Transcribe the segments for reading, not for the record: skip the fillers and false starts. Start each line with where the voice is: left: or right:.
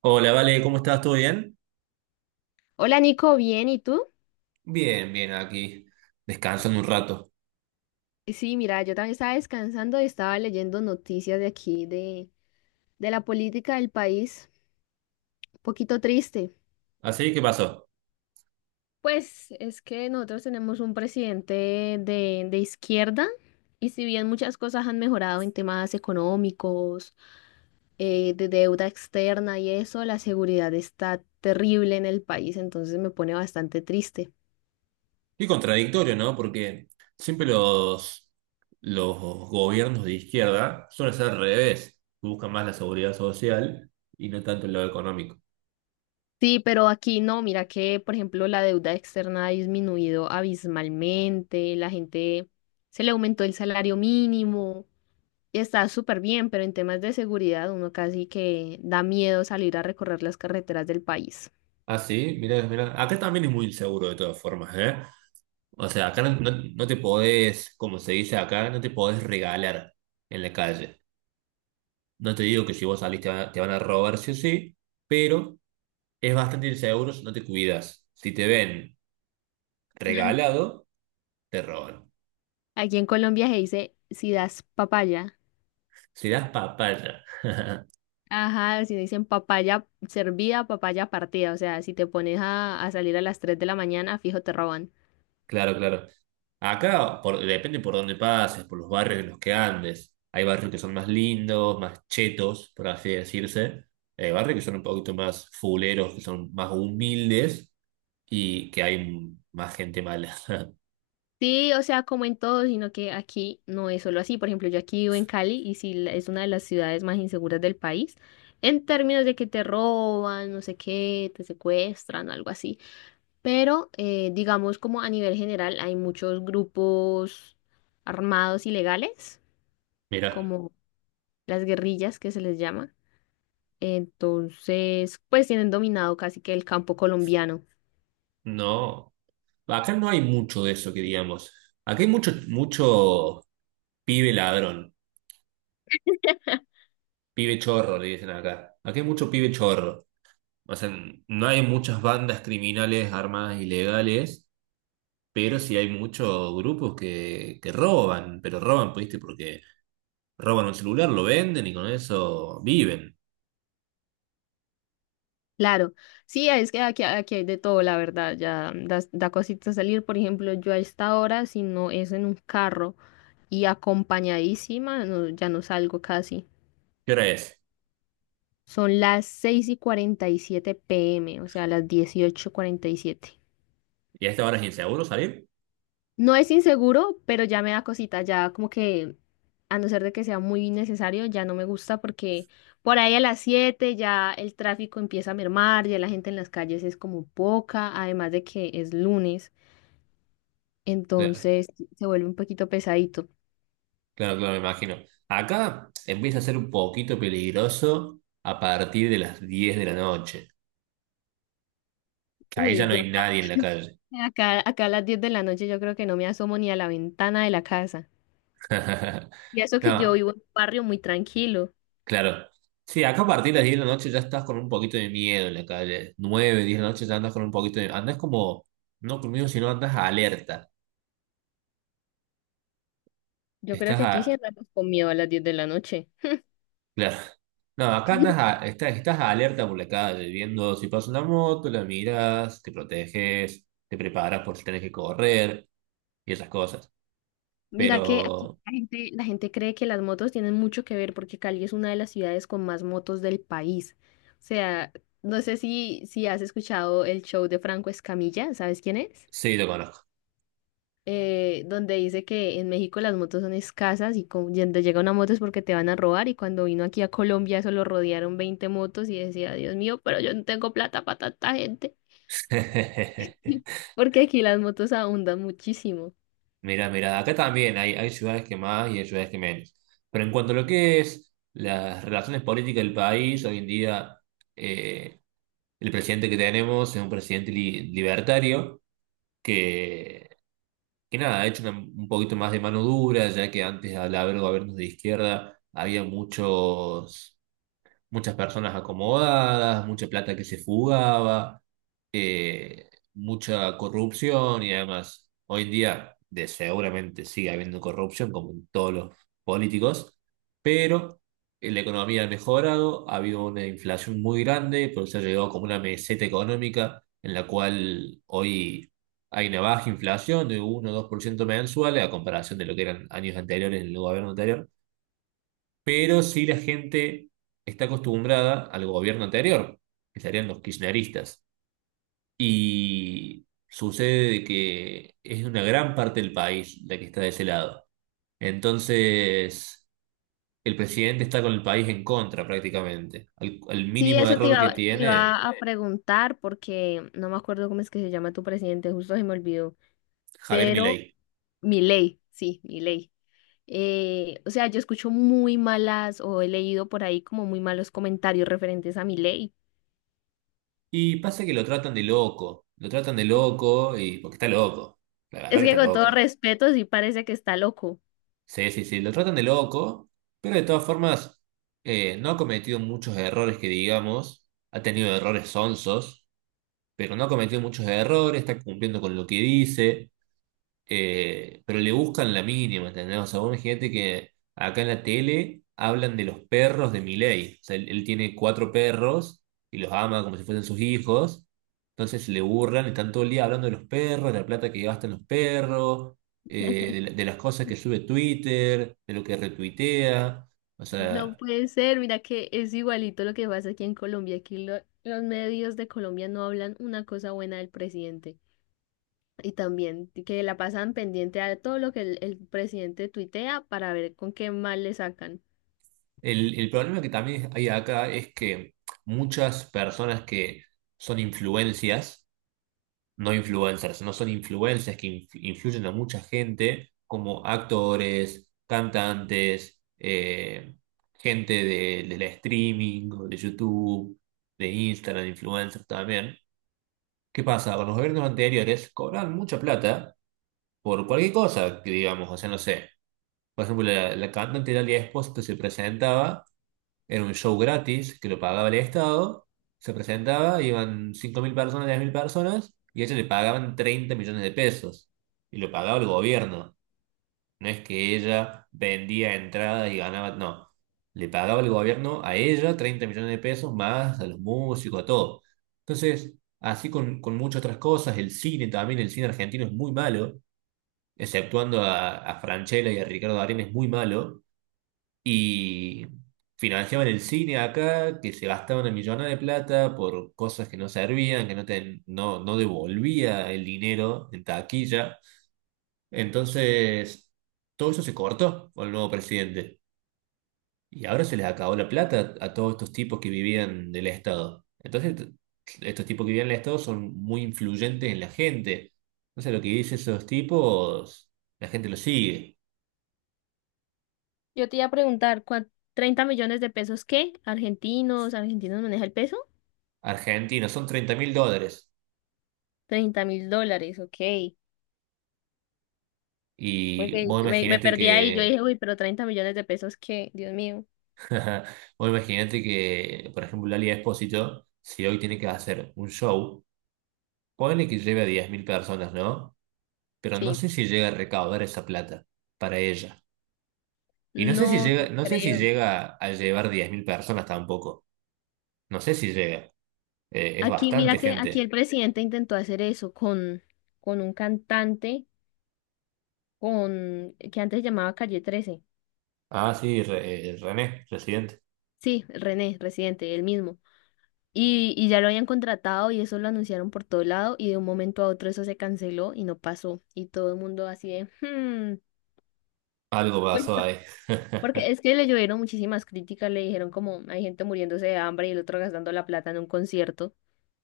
right: Hola, Vale, ¿cómo estás? ¿Todo bien?
left: Hola Nico, bien, ¿y tú?
right: Bien, bien, aquí, descansando un rato.
left: Sí, mira, yo también estaba descansando y estaba leyendo noticias de aquí, de la política del país, un poquito triste.
right: Así, ¿qué pasó?
left: Pues es que nosotros tenemos un presidente de izquierda y si bien muchas cosas han mejorado en temas económicos, de deuda externa y eso, la seguridad está terrible en el país, entonces me pone bastante triste.
right: Y contradictorio, ¿no? Porque siempre los gobiernos de izquierda suelen ser al revés, buscan más la seguridad social y no tanto el lado económico.
left: Sí, pero aquí no, mira que, por ejemplo, la deuda externa ha disminuido abismalmente, la gente se le aumentó el salario mínimo y está súper bien, pero en temas de seguridad uno casi que da miedo salir a recorrer las carreteras del país.
right: Ah, sí, mirá, mirá. Acá también es muy inseguro de todas formas, ¿eh? O sea, acá no te podés, como se dice acá, no te podés regalar en la calle. No te digo que si vos salís te van a robar, sí o sí, pero es bastante inseguro si no te cuidas. Si te ven regalado, te roban.
left: Aquí en Colombia se dice si das papaya.
right: Si das papaya.
left: Ajá, si dicen papaya servida, papaya partida. O sea, si te pones a salir a las 3 de la mañana, fijo, te roban.
right: Claro, claro. Acá depende por dónde pases, por los barrios en los que andes. Hay barrios que son más lindos, más chetos, por así decirse. Hay barrios que son un poquito más fuleros, que son más humildes y que hay más gente mala.
left: Sí, o sea, como en todo, sino que aquí no es solo así. Por ejemplo, yo aquí vivo en Cali y sí es una de las ciudades más inseguras del país. En términos de que te roban, no sé qué, te secuestran, algo así. Pero digamos como a nivel general hay muchos grupos armados ilegales,
right: Mira,
left: como las guerrillas que se les llama. Entonces, pues tienen dominado casi que el campo colombiano.
right: no. Acá no hay mucho de eso que digamos. Acá hay mucho, mucho pibe ladrón. Pibe chorro, le dicen acá. Aquí hay mucho pibe chorro. O sea, no hay muchas bandas criminales armadas ilegales, pero sí hay muchos grupos que roban, pero roban, pues, ¿viste? Porque roban un celular, lo venden y con eso viven.
left: Claro, sí, es que aquí hay de todo, la verdad, ya da cosita salir, por ejemplo, yo a esta hora, si no es en un carro y acompañadísima, ya no salgo casi.
right: ¿Qué hora es?
left: Son las seis y 47 pm, o sea, las 18:47.
right: ¿Y a esta hora es inseguro salir?
left: No es inseguro, pero ya me da cosita, ya como que, a no ser de que sea muy necesario, ya no me gusta porque por ahí a las 7 ya el tráfico empieza a mermar, ya la gente en las calles es como poca, además de que es lunes,
right: Claro,
left: entonces se vuelve un poquito pesadito.
right: claro, claro, me imagino. Acá empieza a ser un poquito peligroso a partir de las 10 de la noche, que ahí ya
left: Uy,
right: no
left: yo
right: hay
left: acá,
right: nadie en la calle.
left: acá, acá a las 10 de la noche yo creo que no me asomo ni a la ventana de la casa. Y eso que yo
right: No,
left: vivo en un barrio muy tranquilo.
right: claro. Sí, acá a partir de las 10 de la noche ya estás con un poquito de miedo en la calle. 9, 10 de la noche ya andas con un poquito de... Andás como, no con miedo, sino andas alerta.
left: Yo creo
right: Estás
left: que
right: a...
left: aquí sí andamos con miedo a las 10 de la noche.
right: Claro. No, acá andas a... estás alerta por la calle, viendo si pasa una moto, la miras, te proteges, te preparas por si tenés que correr y esas cosas.
left: Mira que aquí
right: Pero
left: la gente cree que las motos tienen mucho que ver porque Cali es una de las ciudades con más motos del país. O sea, no sé si has escuchado el show de Franco Escamilla, ¿sabes quién es?
right: sí, lo conozco.
left: Donde dice que en México las motos son escasas y y donde llega una moto es porque te van a robar y cuando vino aquí a Colombia solo rodearon 20 motos y decía, Dios mío, pero yo no tengo plata para tanta gente porque aquí las motos abundan muchísimo.
right: Mira, mira, acá también hay ciudades que más y hay ciudades que menos. Pero en cuanto a lo que es las relaciones políticas del país, hoy en día eh, el presidente que tenemos es un presidente libertario que, que nada, ha hecho un poquito más de mano dura, ya que antes al haber gobiernos de izquierda había muchos muchas personas acomodadas, mucha plata que se fugaba, eh, mucha corrupción y además hoy en día seguramente sigue habiendo corrupción como en todos los políticos, pero la economía ha mejorado, ha habido una inflación muy grande, por eso ha llegado como una meseta económica en la cual hoy hay una baja inflación de 1 o 2% mensuales a comparación de lo que eran años anteriores en el gobierno anterior, pero sí la gente está acostumbrada al gobierno anterior, que serían los kirchneristas. Y sucede de que es una gran parte del país la que está de ese lado. Entonces, el presidente está con el país en contra prácticamente. Al
left: Sí,
right: mínimo
left: eso te
right: error que
left: iba, te
right: tiene
left: iba a preguntar porque no me acuerdo cómo es que se llama tu presidente, justo se me olvidó,
right: Javier
left: pero
right: Milei.
left: Milei, sí, Milei. O sea, yo escucho muy malas o he leído por ahí como muy malos comentarios referentes a Milei.
right: Y pasa que lo tratan de loco, lo tratan de loco y porque está loco, la verdad
left: Es
right: que
left: que
right: está
left: con todo
right: loco.
left: respeto sí parece que está loco.
right: Sí, sí, sí, lo tratan de loco, pero de todas formas no ha cometido muchos errores que digamos, ha tenido errores sonsos, pero no ha cometido muchos errores, está cumpliendo con lo que dice, pero le buscan la mínima, ¿entendés? O sea, vos imagínate que acá en la tele hablan de los perros de Milei. O sea, él tiene cuatro perros y los ama como si fuesen sus hijos. Entonces le burlan, están todo el día hablando de los perros, de la plata que gastan los perros, de las cosas que sube Twitter, de lo que retuitea. O
left: No
right: sea,
left: puede ser, mira que es igualito lo que pasa aquí en Colombia. Aquí los medios de Colombia no hablan una cosa buena del presidente. Y también que la pasan pendiente a todo lo que el presidente tuitea para ver con qué mal le sacan.
right: el problema que también hay acá es que muchas personas que son influencias, no influencers, no son influencias que influyen a mucha gente, como actores, cantantes, gente de la streaming, o de YouTube, de Instagram, influencers también. ¿Qué pasa? Con los gobiernos anteriores cobran mucha plata por cualquier cosa, que digamos, o sea, no sé. Por ejemplo, la cantante Dalia Espósito se presentaba era un show gratis que lo pagaba el Estado. Se presentaba, iban 5.000 personas, 10.000 personas, y a ella le pagaban 30 millones de pesos. Y lo pagaba el gobierno. No es que ella vendía entradas y ganaba, no. Le pagaba el gobierno a ella 30 millones de pesos más a los músicos, a todo. Entonces, así con muchas otras cosas, el cine también, el cine argentino es muy malo, exceptuando a Francella y a Ricardo Darín es muy malo. Y financiaban el cine acá, que se gastaban una millonada de plata por cosas que no servían, que no, no devolvía el dinero en taquilla. Entonces, todo eso se cortó con el nuevo presidente. Y ahora se les acabó la plata a todos estos tipos que vivían del Estado. Entonces, estos tipos que vivían del Estado son muy influyentes en la gente. Entonces, lo que dicen esos tipos, la gente lo sigue.
left: Yo te iba a preguntar, 30 millones de pesos qué? ¿Argentinos? ¿Argentinos maneja el peso?
right: Argentina, son 30.000 dólares.
left: 30.000 dólares, ok.
right: Y
left: Porque
right: vos
left: me
right: imaginate
left: perdí ahí, yo
right: que,
left: dije, uy, pero 30 millones de pesos qué, Dios mío.
right: vos imaginate que, por ejemplo, Lali Espósito, si hoy tiene que hacer un show, ponele que lleve a 10.000 personas, ¿no? Pero no
left: Sí,
right: sé si llega a recaudar esa plata para ella. Y
left: no, no
right: no sé si
left: creo.
right: llega a llevar 10.000 personas tampoco. No sé si llega. Es
left: Aquí,
right: bastante
left: mira que aquí el
right: gente.
left: presidente intentó hacer eso con un cantante que antes llamaba Calle 13.
right: Ah, sí, René, residente.
left: Sí, René, residente, el mismo. Y ya lo habían contratado y eso lo anunciaron por todo lado y de un momento a otro eso se canceló y no pasó. Y todo el mundo así de,
right: Algo
left: pues,
right: pasó ahí.
left: porque es que le llovieron muchísimas críticas, le dijeron como hay gente muriéndose de hambre y el otro gastando la plata en un concierto.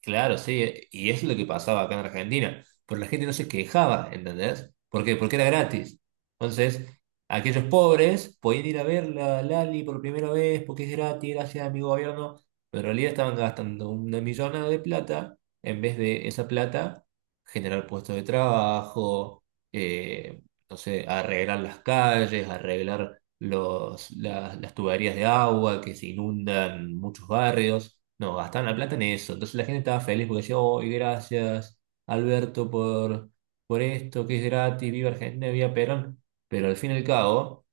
right: Claro, sí, y eso es lo que pasaba acá en Argentina, pero la gente no se quejaba, ¿entendés? ¿Por qué? Porque era gratis. Entonces, aquellos pobres podían ir a ver la Lali por primera vez porque es gratis, gracias a mi gobierno, pero en realidad estaban gastando una millonada de plata en vez de esa plata generar puestos de trabajo, eh, no sé, arreglar las calles, arreglar las tuberías de agua que se inundan muchos barrios. No, gastaban la plata en eso. Entonces la gente estaba feliz porque decía, oh, gracias, Alberto, por, esto, que es gratis, viva Argentina, viva Perón. Pero al fin y al cabo,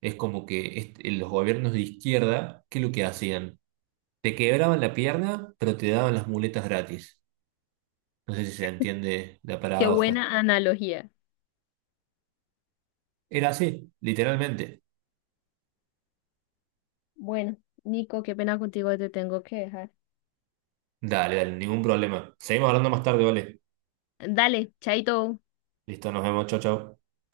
right: es como que los gobiernos de izquierda, ¿qué es lo que hacían? Te quebraban la pierna, pero te daban las muletas gratis. No sé si se entiende la
left: Qué
right: paradoja.
left: buena analogía.
right: Era así, literalmente.
left: Bueno, Nico, qué pena contigo, te tengo que dejar.
right: Dale, dale, ningún problema. Seguimos hablando más tarde, ¿vale?
left: Dale, chaito.
right: Listo, nos vemos, chao, chao.